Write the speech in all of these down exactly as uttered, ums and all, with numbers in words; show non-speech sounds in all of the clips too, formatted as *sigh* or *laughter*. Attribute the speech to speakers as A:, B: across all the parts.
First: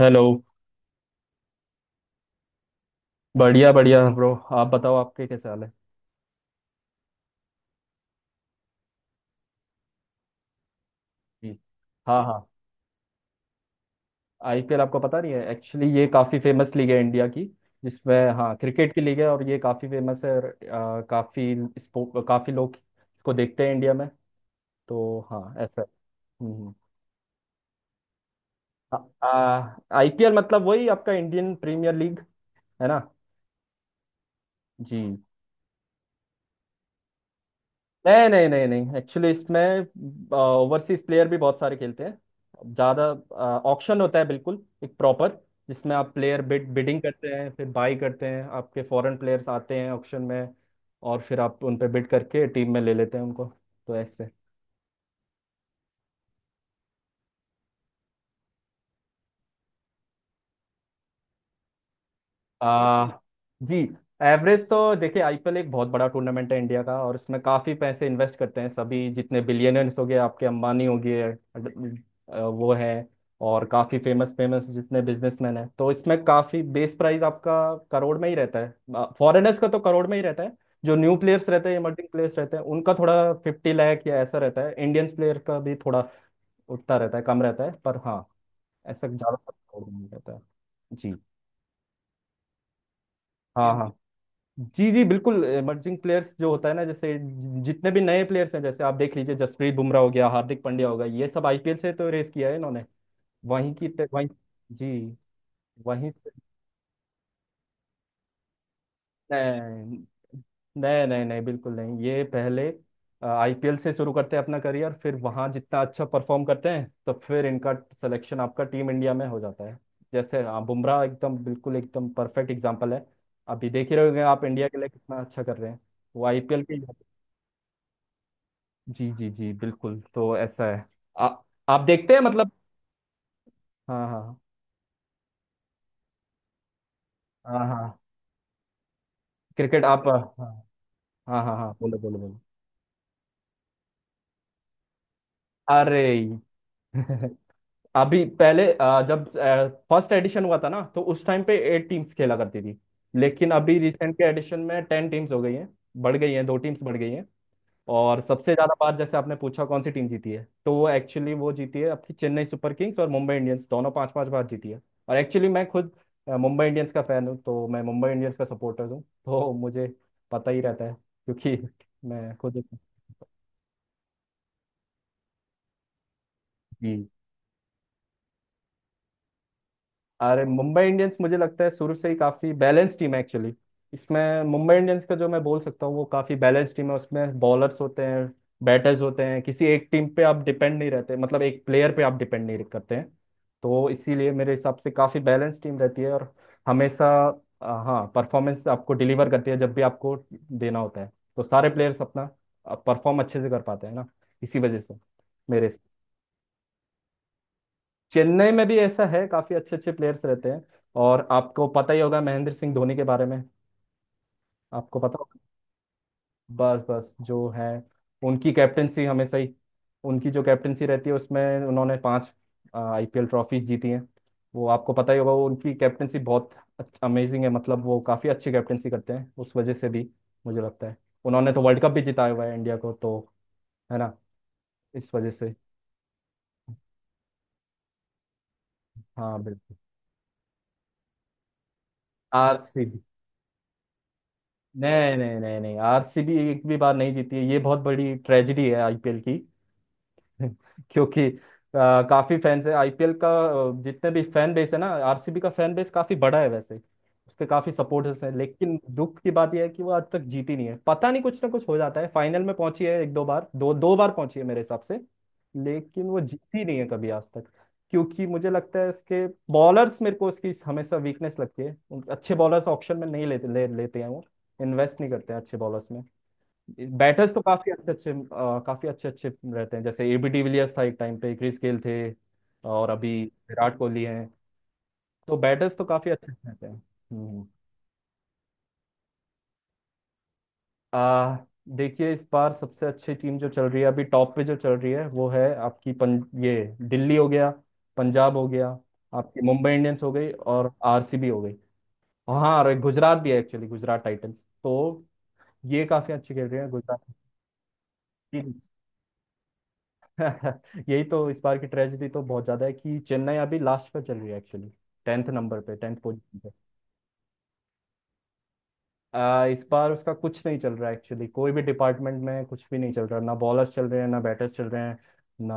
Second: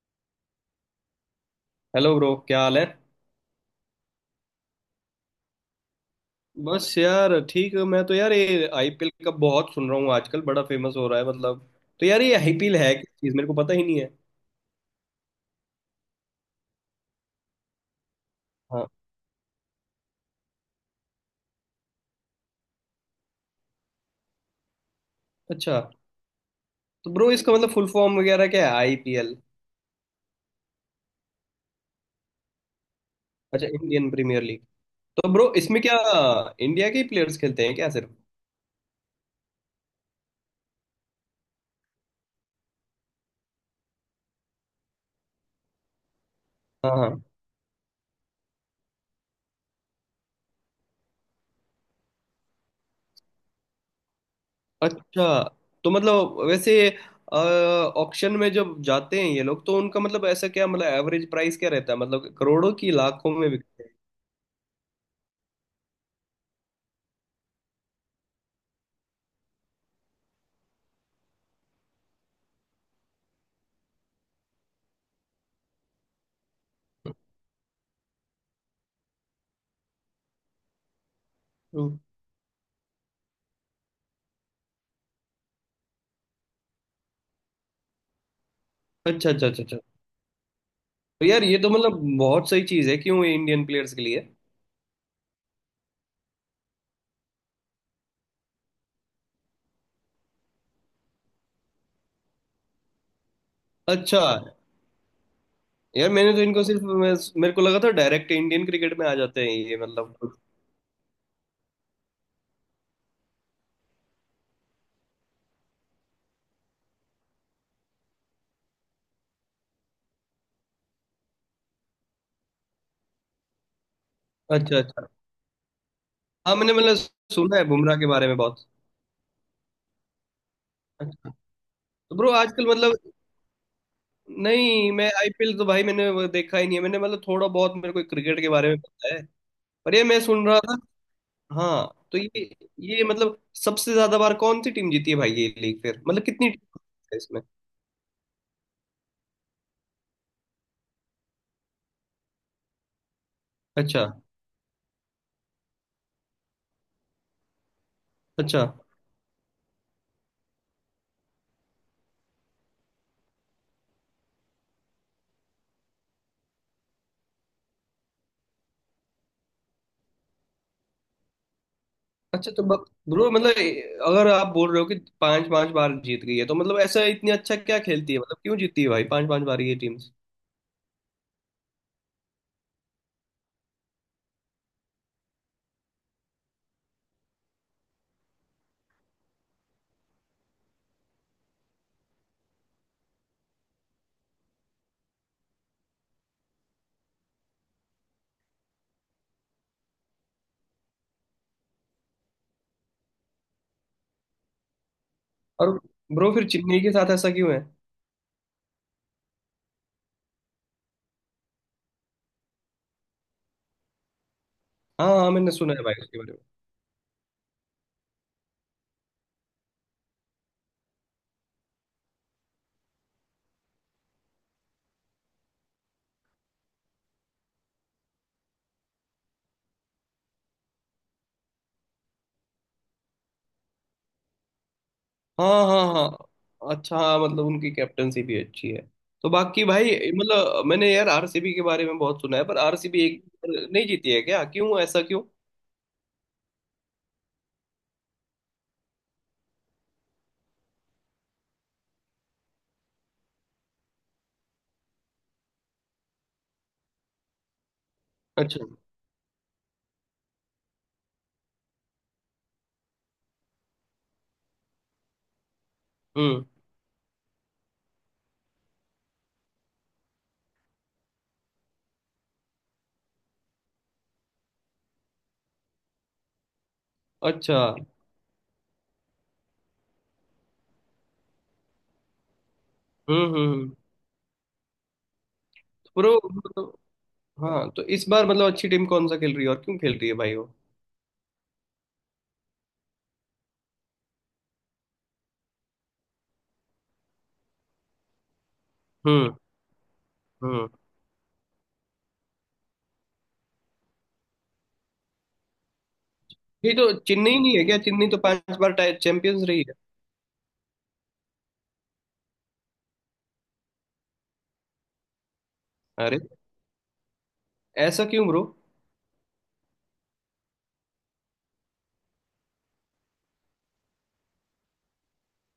A: Hello.
B: Hello bro, क्या हाल है।
A: बढ़िया बढ़िया, ब्रो। आप बताओ, आपके कैसे हाल है?
B: बस यार ठीक है। मैं तो यार ये आई पी एल का बहुत सुन रहा हूँ आजकल, बड़ा फेमस हो रहा है
A: जी।
B: मतलब। तो
A: हाँ
B: यार ये
A: हाँ।
B: आईपीएल है क्या चीज़, मेरे को पता ही नहीं है।
A: आईपीएल आपको पता नहीं है? एक्चुअली ये काफ़ी फेमस लीग है इंडिया की, जिसमें, हाँ,
B: हाँ,
A: क्रिकेट की लीग है, और ये काफ़ी फेमस है, और आ, काफ़ी इसको काफ़ी लोग इसको देखते हैं इंडिया में। तो हाँ,
B: अच्छा।
A: ऐसा है। हम्म।
B: तो ब्रो इसका मतलब फुल फॉर्म वगैरह क्या है आई पी एल।
A: आईपीएल मतलब वही आपका इंडियन प्रीमियर लीग। है ना?
B: अच्छा, इंडियन प्रीमियर लीग।
A: जी।
B: तो ब्रो इसमें क्या इंडिया के ही प्लेयर्स खेलते हैं क्या सिर्फ।
A: नहीं नहीं नहीं नहीं, एक्चुअली इसमें ओवरसीज प्लेयर भी बहुत सारे खेलते हैं, ज़्यादा ऑक्शन होता है, बिल्कुल एक प्रॉपर, जिसमें आप प्लेयर बिड
B: हाँ
A: बिडिंग
B: हाँ,
A: करते हैं, फिर बाई करते हैं। आपके फॉरेन प्लेयर्स आते हैं ऑक्शन में, और फिर आप उन पे बिड करके टीम में ले लेते हैं उनको। तो ऐसे।
B: अच्छा। तो मतलब वैसे ऑक्शन में जब जाते हैं ये लोग तो उनका मतलब ऐसा क्या, मतलब एवरेज प्राइस क्या रहता है, मतलब करोड़ों की
A: आ,
B: लाखों में
A: जी।
B: बिकते हैं।
A: एवरेज तो देखिए, आईपीएल एक बहुत बड़ा टूर्नामेंट है इंडिया का, और इसमें काफ़ी पैसे इन्वेस्ट करते हैं सभी। जितने बिलियनर्स हो गए, आपके अंबानी हो गए, अ, वो हैं। और काफ़ी फेमस फेमस जितने बिजनेसमैन हैं, तो इसमें काफ़ी बेस प्राइस आपका करोड़ में ही रहता है, फॉरेनर्स का तो करोड़ में ही रहता है। जो न्यू प्लेयर्स रहते हैं,
B: हम्म।
A: इमर्जिंग प्लेयर्स रहते हैं, उनका थोड़ा फिफ्टी लाख या ऐसा रहता है। इंडियंस प्लेयर का भी थोड़ा उठता रहता है, कम रहता है, पर हाँ, ऐसा
B: अच्छा
A: ज़्यादा
B: अच्छा अच्छा।
A: रहता है। जी।
B: तो यार ये तो मतलब बहुत सही चीज है क्यों ये इंडियन
A: हाँ हाँ
B: प्लेयर्स के लिए।
A: जी जी, बिल्कुल। इमर्जिंग प्लेयर्स जो होता है ना, जैसे जि- जितने भी नए प्लेयर्स हैं, जैसे आप देख लीजिए, जसप्रीत बुमराह हो गया, हार्दिक पांड्या हो गया, ये सब आईपीएल से तो रेस किया है इन्होंने। वहीं की ते-
B: अच्छा
A: वहीं।
B: है।
A: जी। वहीं
B: यार
A: से।
B: मैंने तो इनको सिर्फ मैं, मेरे को लगा था डायरेक्ट इंडियन क्रिकेट में आ जाते हैं ये
A: नहीं
B: मतलब।
A: नहीं नहीं नहीं, बिल्कुल नहीं, ये पहले आईपीएल से शुरू करते हैं अपना करियर, फिर वहाँ जितना अच्छा परफॉर्म करते हैं, तो फिर इनका सिलेक्शन आपका टीम इंडिया में हो जाता है। जैसे हाँ, बुमराह एकदम, बिल्कुल एकदम परफेक्ट एग्जाम्पल है। अभी देख ही रहे होंगे आप, इंडिया
B: अच्छा
A: के लिए
B: अच्छा।
A: कितना अच्छा कर रहे हैं वो
B: हाँ
A: आईपीएल
B: मैंने
A: के।
B: मतलब सुना है बुमराह के बारे में बहुत।
A: जी जी जी, बिल्कुल, तो ऐसा है। आ, आप देखते
B: तो
A: हैं
B: ब्रो
A: मतलब।
B: आजकल मतलब,
A: हाँ हाँ
B: नहीं मैं आई पी एल तो भाई मैंने वो देखा ही नहीं है, मैंने मतलब थोड़ा
A: हाँ हाँ
B: बहुत मेरे
A: हाँ।
B: को क्रिकेट के बारे में पता है।
A: क्रिकेट
B: पर ये
A: आप,
B: मैं सुन
A: हाँ।
B: रहा था।
A: हाँ हाँ हाँ, बोलो
B: हाँ तो
A: बोलो बोलो।
B: ये ये मतलब सबसे ज्यादा बार कौन सी टीम जीती है भाई ये लीग,
A: अरे
B: फिर मतलब कितनी टीम है
A: *laughs*
B: इसमें।
A: अभी पहले, आ, जब फर्स्ट एडिशन हुआ था ना, तो उस टाइम पे एट टीम्स खेला करती थी, लेकिन अभी
B: अच्छा
A: रिसेंट के एडिशन में टेन टीम्स हो गई हैं। बढ़ गई हैं, दो टीम्स बढ़ गई हैं। और सबसे
B: अच्छा
A: ज्यादा बार, जैसे आपने पूछा कौन सी टीम जीती है, तो वो एक्चुअली वो जीती है आपकी चेन्नई सुपर किंग्स और मुंबई इंडियंस, दोनों पांच पांच बार जीती है। और एक्चुअली मैं खुद अ, मुंबई इंडियंस का फैन हूँ, तो मैं मुंबई इंडियंस का सपोर्टर हूँ, तो मुझे पता ही रहता है क्योंकि *laughs* मैं
B: अच्छा। तो
A: खुद।
B: ब्रो मतलब अगर आप बोल रहे हो कि पांच पांच बार जीत गई है, तो मतलब ऐसा
A: जी।
B: इतनी अच्छा क्या खेलती है, मतलब क्यों जीतती है भाई पांच पांच बार ये टीम्स।
A: अरे मुंबई इंडियंस, मुझे लगता है शुरू से ही काफी बैलेंस टीम है एक्चुअली। इसमें मुंबई इंडियंस का, जो मैं बोल सकता हूँ, वो काफी बैलेंस टीम है। उसमें बॉलर्स होते हैं, बैटर्स होते हैं, किसी एक टीम पे आप डिपेंड नहीं रहते, मतलब एक प्लेयर पे आप डिपेंड नहीं करते हैं। तो इसीलिए मेरे हिसाब से काफी बैलेंस टीम रहती है, और हमेशा अ, हाँ, परफॉर्मेंस आपको डिलीवर करती है, जब भी आपको देना होता है। तो सारे प्लेयर्स अपना परफॉर्म अच्छे से कर पाते हैं ना, इसी वजह से मेरे।
B: और ब्रो फिर चेन्नई के साथ ऐसा क्यों है।
A: चेन्नई में भी ऐसा है, काफी अच्छे अच्छे प्लेयर्स रहते हैं। और आपको पता ही होगा महेंद्र सिंह धोनी के बारे में, आपको
B: हाँ
A: पता
B: हाँ,
A: होगा।
B: मैंने सुना है भाई उसके बारे में।
A: बस बस, जो है उनकी कैप्टनसी हमेशा ही, उनकी जो कैप्टनसी रहती है, उसमें उन्होंने पाँच आई पी एल ट्रॉफीज जीती हैं। वो आपको पता ही होगा, वो उनकी कैप्टनसी बहुत अमेजिंग है, मतलब वो काफी अच्छी कैप्टनसी करते हैं, उस वजह से भी मुझे लगता है। उन्होंने तो वर्ल्ड कप भी जिताया हुआ है इंडिया को, तो है ना, इस वजह से।
B: हाँ हाँ हाँ, अच्छा। हाँ मतलब उनकी कैप्टनसी भी अच्छी है। तो
A: हाँ
B: बाकी
A: बिल्कुल।
B: भाई मतलब मैंने यार आर सी बी के बारे में बहुत सुना है, पर
A: आरसी
B: आर सी बी एक भी नहीं जीती है क्या, क्यों ऐसा
A: नहीं
B: क्यों।
A: नहीं नहीं नहीं, आरसीबी एक भी बार नहीं जीती है, ये बहुत बड़ी ट्रेजेडी है आईपीएल की। *laughs* क्योंकि अ, काफी फैंस है आईपीएल का, अ, जितने भी फैन बेस है ना, आरसीबी का फैन बेस काफी बड़ा है वैसे, उसके काफी सपोर्टर्स हैं,
B: अच्छा।
A: लेकिन दुख की बात यह है कि वो आज तक जीती नहीं है। पता नहीं कुछ ना कुछ हो जाता है, फाइनल में पहुंची है एक दो बार, दो दो बार पहुंची है मेरे हिसाब से, लेकिन वो
B: हम्म।
A: जीती नहीं है कभी आज तक। क्योंकि मुझे लगता है उसके बॉलर्स, मेरे को उसकी हमेशा वीकनेस लगती है, उन- अच्छे बॉलर्स ऑक्शन में नहीं लेते ले, लेते हैं वो, इन्वेस्ट नहीं करते हैं अच्छे बॉलर्स। बैटर्स तो
B: अच्छा।
A: काफी अच्छे अच्छे, अ, काफी अच्छे अच्छे रहते हैं, जैसे एबी डिविलियर्स था एक टाइम पे, क्रिस गेल थे, और अभी
B: हम्म हम्म हम्म।
A: विराट कोहली हैं। तो बैटर्स तो
B: तो
A: काफी
B: ब्रो
A: अच्छे रहते
B: मतलब,
A: हैं। हम्म।
B: हाँ तो इस बार मतलब अच्छी टीम कौन सा खेल रही है और क्यों खेल रही है भाई वो।
A: आ, देखिए, इस बार सबसे अच्छी टीम जो चल रही है, अभी टॉप पे जो चल रही है, वो है आपकी पं, ये दिल्ली हो गया, पंजाब हो गया,
B: हम्म।
A: आपकी मुंबई इंडियंस हो गई
B: हम्म।
A: और आर सी बी हो गई। हाँ, और एक गुजरात भी है एक्चुअली, गुजरात टाइटंस, तो ये काफी अच्छी खेल रही है
B: ये तो
A: गुजरात।
B: चेन्नई नहीं है क्या, चेन्नई तो पांच बार चैंपियंस रही है।
A: *laughs* यही तो इस बार की ट्रेजेडी तो बहुत ज्यादा है, कि चेन्नई अभी लास्ट पर चल रही है एक्चुअली, टेंथ नंबर पे, टेंथ
B: अरे,
A: पोजीशन पे।
B: ऐसा क्यों ब्रो।
A: आ, इस बार उसका कुछ नहीं चल रहा है एक्चुअली, कोई भी डिपार्टमेंट में कुछ भी नहीं चल रहा, ना बॉलर्स चल रहे हैं, ना बैटर्स चल रहे हैं, ना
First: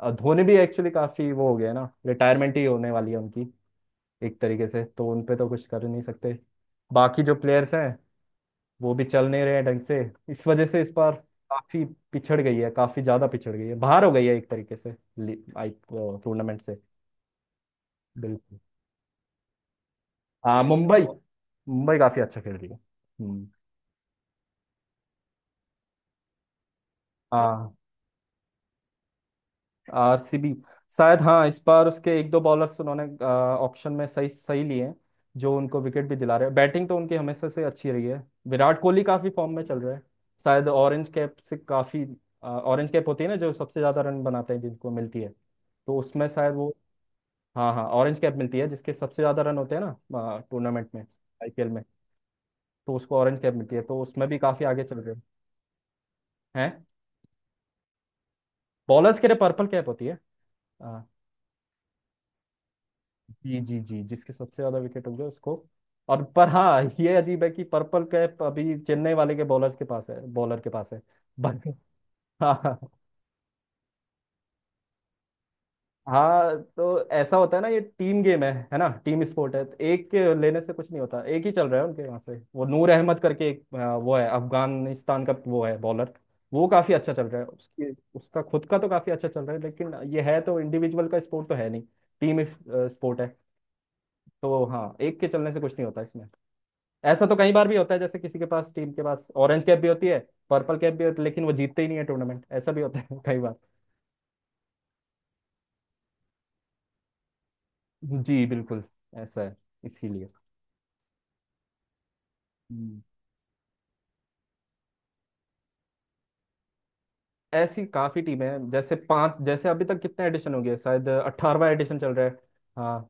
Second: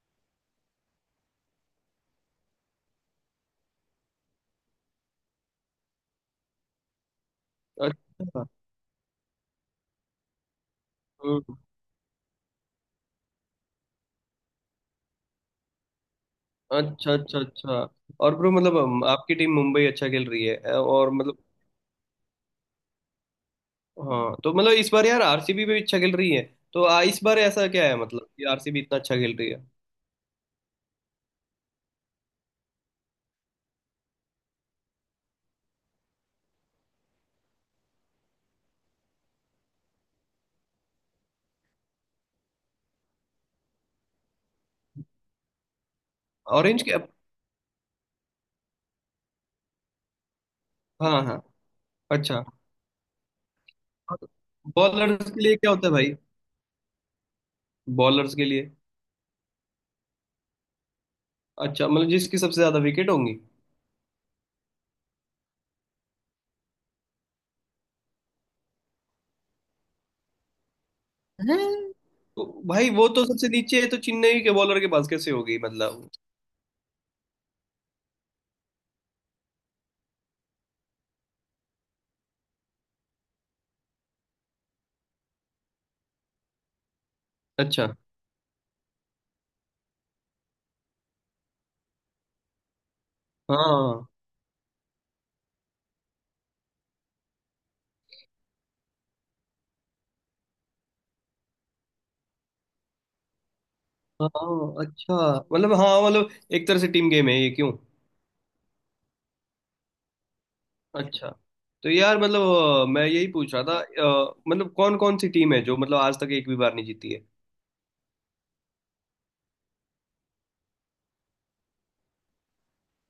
A: अ, धोनी भी एक्चुअली काफी वो हो गया है ना, रिटायरमेंट ही होने वाली है उनकी एक तरीके से, तो उन पे तो कुछ कर ही नहीं सकते। बाकी जो प्लेयर्स हैं,
B: अच्छा।
A: वो भी चल नहीं रहे हैं ढंग से, इस वजह से इस बार
B: हम्म।
A: काफी पिछड़ गई है, काफी ज्यादा पिछड़ गई है, बाहर हो गई है एक तरीके से टूर्नामेंट से।
B: अच्छा अच्छा अच्छा। और ब्रो
A: बिल्कुल।
B: मतलब हम- आपकी टीम मुंबई अच्छा खेल रही है,
A: हाँ
B: अ,
A: मुंबई,
B: और मतलब।
A: मुंबई काफी अच्छा खेल रही है। हम्म,
B: हाँ तो मतलब इस बार यार आरसीबी भी अच्छा खेल रही है। तो आ, इस बार ऐसा
A: हाँ।
B: क्या है, मतलब कि आर सी बी इतना अच्छा खेल रही है।
A: आरसीबी, शायद, हाँ, इस बार उसके एक दो बॉलर्स उन्होंने ऑप्शन में सही सही लिए हैं, जो उनको विकेट भी दिला रहे हैं। बैटिंग तो उनकी हमेशा से अच्छी रही है, विराट कोहली काफी फॉर्म में चल रहा है। शायद ऑरेंज कैप से काफी, ऑरेंज कैप होती है ना, जो सबसे ज्यादा रन बनाते हैं, जिनको मिलती है, तो उसमें शायद वो,
B: ऑरेंज के।
A: हाँ हाँ, ऑरेंज कैप मिलती है जिसके सबसे ज्यादा रन होते हैं ना टूर्नामेंट में,
B: हाँ हाँ,
A: आईपीएल में।
B: अच्छा।
A: तो उसको ऑरेंज कैप मिलती है, तो उसमें भी काफी आगे चल रहे हैं।
B: बॉलर्स के लिए क्या होता है भाई,
A: हैं।
B: बॉलर्स के लिए।
A: बॉलर्स के लिए पर्पल कैप होती है। हाँ।
B: अच्छा, मतलब जिसकी सबसे ज्यादा विकेट होंगी।
A: जी जी जी, जिसके सबसे ज्यादा विकेट होंगे उसको। और पर हाँ, ये अजीब है कि पर्पल कैप अभी चेन्नई वाले के बॉलर्स के पास है, बॉलर के पास है, बट
B: हैं?
A: *laughs*
B: तो
A: हाँ।
B: भाई वो तो सबसे नीचे है, तो चेन्नई के बॉलर के पास कैसे होगी मतलब।
A: हाँ, तो ऐसा होता है ना, ये टीम गेम है है ना, टीम स्पोर्ट है, तो एक के लेने से कुछ नहीं होता। एक ही चल रहा है उनके यहाँ से, वो नूर अहमद करके एक, आ, वो है अफगानिस्तान का, वो है बॉलर। वो काफी अच्छा चल रहा है,
B: अच्छा।
A: उसकी, उसका खुद का तो काफी अच्छा चल रहा है, लेकिन ये है, तो इंडिविजुअल का स्पोर्ट तो है नहीं, टीम स्पोर्ट है।
B: हाँ
A: तो हाँ, एक के चलने से कुछ नहीं होता इसमें। ऐसा तो कई बार भी होता है, जैसे किसी के पास, टीम के पास ऑरेंज कैप भी होती है, पर्पल कैप भी होती है, लेकिन वो जीतते ही नहीं है टूर्नामेंट, ऐसा भी होता है *laughs* कई बार।
B: हाँ। अच्छा, मतलब हाँ, मतलब एक तरह से टीम गेम है ये क्यों।
A: जी बिल्कुल, ऐसा है, इसीलिए।
B: अच्छा। तो यार मतलब अ,
A: हम्म।
B: मैं यही पूछ रहा था, अ, मतलब कौन कौन सी टीम है जो मतलब आज तक एक भी बार नहीं जीती है।
A: ऐसी काफी टीमें हैं, जैसे पांच जैसे अभी तक कितने एडिशन हो गए, शायद अट्ठारहवाँ एडिशन चल रहा है। हाँ,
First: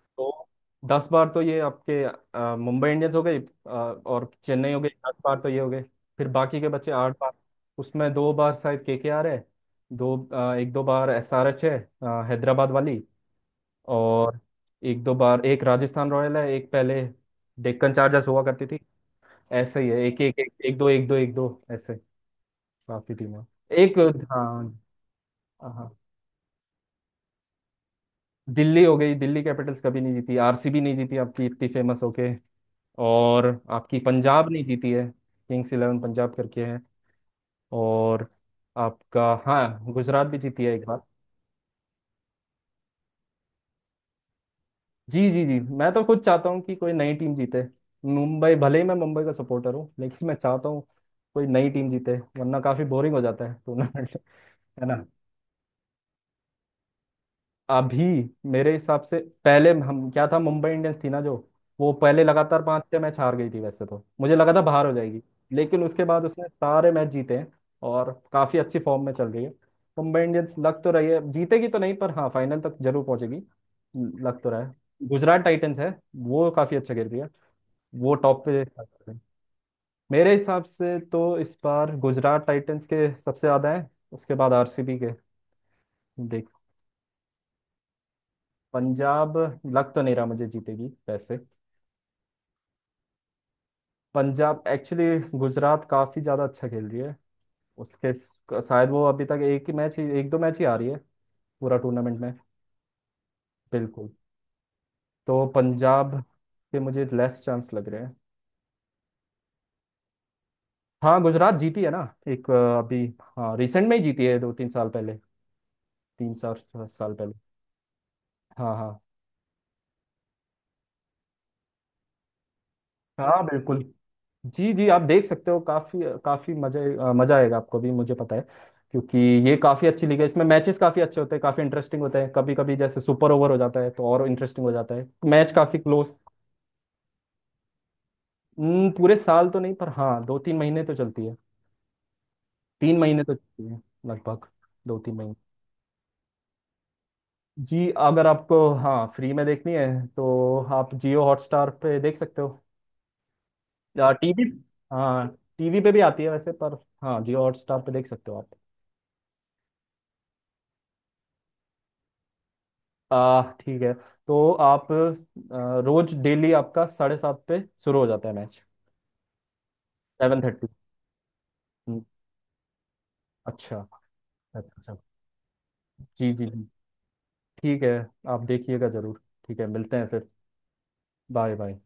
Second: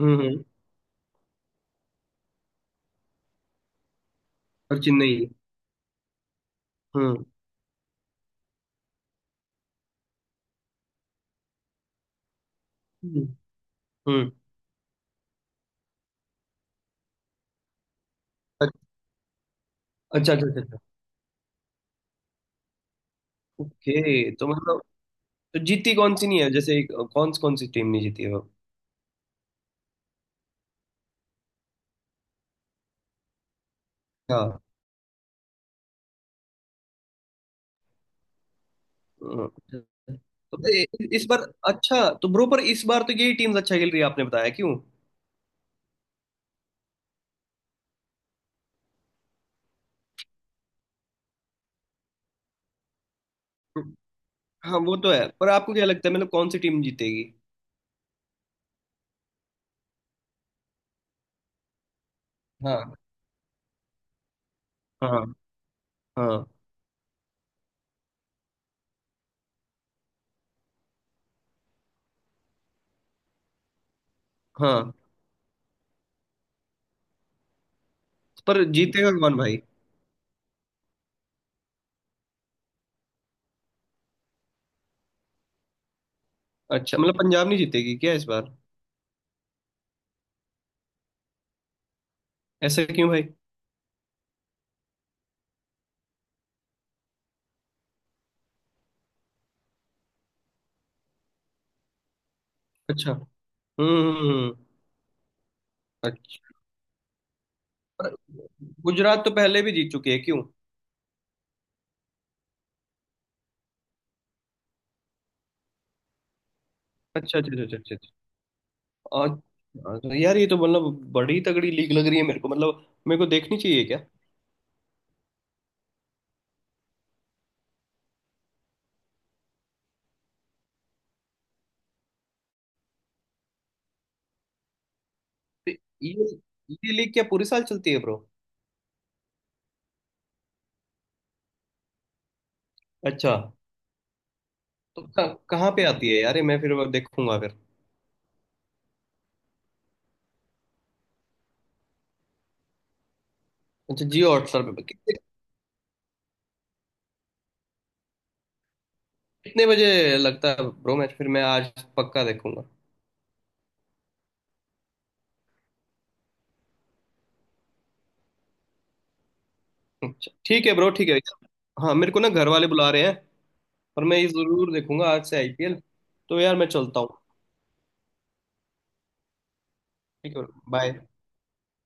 B: हम्म। हम्म,
A: तो दस बार तो ये आपके अ, मुंबई इंडियंस हो गई, अ, और चेन्नई
B: और
A: हो गई, दस
B: चेन्नई है।
A: बार तो ये हो गए। फिर बाकी के बचे आठ
B: हम्म।
A: बार उसमें दो बार शायद के के आर है, दो अ, एक दो बार एस आर एच है, अ, हैदराबाद वाली,
B: हम्म हम्म,
A: और एक दो बार, एक राजस्थान रॉयल है, एक पहले डेक्कन चार्जर्स हुआ करती थी। ऐसे ही है, एक
B: अच्छा
A: एक
B: अच्छा
A: एक,
B: अच्छा
A: एक
B: अच्छा।
A: दो एक दो एक दो ऐसे, काफी टीमें, एक।
B: ओके, तो मतलब
A: हाँ
B: तो
A: हाँ,
B: जीती कौन सी नहीं है, जैसे एक- कौन कौन सी टीम नहीं जीती है वो।
A: दिल्ली हो गई, दिल्ली कैपिटल्स कभी नहीं जीती, आरसीबी नहीं जीती आपकी इतनी फेमस होके, और आपकी पंजाब
B: हाँ।
A: नहीं जीती है, किंग्स इलेवन पंजाब करके है, और आपका,
B: हम्म,
A: हाँ, गुजरात भी
B: तो
A: जीती है एक बार।
B: ए- इस बार, अच्छा तो ब्रो पर इस बार तो यही टीम्स अच्छा खेल रही है आपने बताया क्यों।
A: जी जी जी, मैं तो खुद चाहता हूँ कि कोई नई टीम जीते। मुंबई भले ही, मैं मुंबई का सपोर्टर हूँ लेकिन मैं चाहता हूँ कोई नई टीम जीते, वरना काफी बोरिंग हो जाता है टूर्नामेंट।
B: हाँ
A: है
B: वो
A: ना?
B: तो है, पर आपको क्या लगता है मतलब कौन सी टीम जीतेगी।
A: अभी मेरे हिसाब से, पहले हम क्या था, मुंबई इंडियंस थी ना जो, वो पहले लगातार पांच
B: हाँ
A: छह मैच हार गई थी, वैसे तो मुझे लगा था बाहर हो जाएगी,
B: हाँ
A: लेकिन उसके बाद
B: हाँ
A: उसने सारे मैच जीते हैं और काफी अच्छी फॉर्म में चल रही है मुंबई इंडियंस, लग तो रही है। जीतेगी तो नहीं, पर हाँ फाइनल तक जरूर पहुंचेगी, लग तो रहा है।
B: हाँ।
A: गुजरात टाइटंस है, वो काफी अच्छा खेल रही है, वो टॉप
B: पर
A: पे चल
B: जीतेगा
A: रही है।
B: कौन भाई।
A: मेरे हिसाब से तो इस बार गुजरात टाइटंस के सबसे ज्यादा है, उसके बाद आरसीबी के, देख।
B: अच्छा, मतलब पंजाब नहीं जीतेगी क्या इस बार।
A: पंजाब लग तो नहीं रहा मुझे जीतेगी वैसे।
B: ऐसा क्यों भाई।
A: पंजाब एक्चुअली, गुजरात काफ़ी ज़्यादा अच्छा खेल रही है, उसके स- शायद वो अभी तक एक ही मैच ही, एक दो मैच ही आ रही है पूरा टूर्नामेंट में,
B: अच्छा।
A: बिल्कुल।
B: हम्म।
A: तो पंजाब
B: अच्छा।
A: के मुझे लेस चांस लग रहे
B: पर
A: हैं।
B: गुजरात तो पहले भी जीत चुकी है क्यों।
A: हाँ गुजरात जीती है ना, एक, अ, अभी, हाँ, रिसेंट में ही जीती है, दो तीन साल पहले, तीन चार साल पहले।
B: अच्छा अच्छा अच्छा अच्छा अच्छा।
A: हाँ हाँ
B: और- और यार ये तो मतलब बड़ी तगड़ी लीग लग रही है मेरे को, मतलब मेरे को
A: हाँ
B: देखनी
A: बिल्कुल।
B: चाहिए क्या।
A: जी जी, आप देख सकते हो, काफी काफी मजे, अ, मजा आएगा आपको भी, मुझे पता है, क्योंकि ये काफी अच्छी लीग है, इसमें मैचेस काफी अच्छे होते हैं, काफी इंटरेस्टिंग होते हैं, कभी कभी जैसे सुपर ओवर हो जाता है तो और इंटरेस्टिंग हो जाता है मैच,
B: ये
A: काफी क्लोज।
B: ये लीग क्या पूरे साल चलती है ब्रो।
A: पूरे साल तो नहीं, पर हाँ दो तीन महीने तो चलती है, तीन महीने
B: अच्छा,
A: तो चलती है, लगभग दो
B: तो
A: तीन
B: कहाँ
A: महीने
B: कहाँ पे आती है यार ये, मैं फिर वो देखूंगा फिर।
A: जी, अगर आपको हाँ फ्री में देखनी है, तो आप जियो हॉटस्टार पे देख सकते हो,
B: अच्छा,
A: या
B: जियो
A: टी वी,
B: हॉटस्टार पे कितने,
A: हाँ टीवी पे भी आती है वैसे, पर हाँ जियो हॉटस्टार पे देख सकते हो आप।
B: कितने बजे लगता है ब्रो मैच, फिर मैं आज पक्का देखूंगा।
A: आ ठीक है, तो आप आ, रोज डेली आपका साढ़े सात पे शुरू हो जाता है मैच।
B: अच्छा
A: सेवन थर्टी।
B: ठीक है ब्रो, ठीक है। हाँ
A: हम्म,
B: मेरे को ना घर वाले बुला रहे हैं,
A: अच्छा
B: पर
A: अच्छा
B: मैं ये जरूर
A: अच्छा।
B: देखूंगा आज से आई पी एल।
A: जी
B: तो
A: जी
B: यार
A: जी।
B: मैं चलता हूँ।
A: ठीक है, आप देखिएगा जरूर। ठीक है, मिलते हैं फिर।
B: ठीक है। बाय।
A: Bye bye.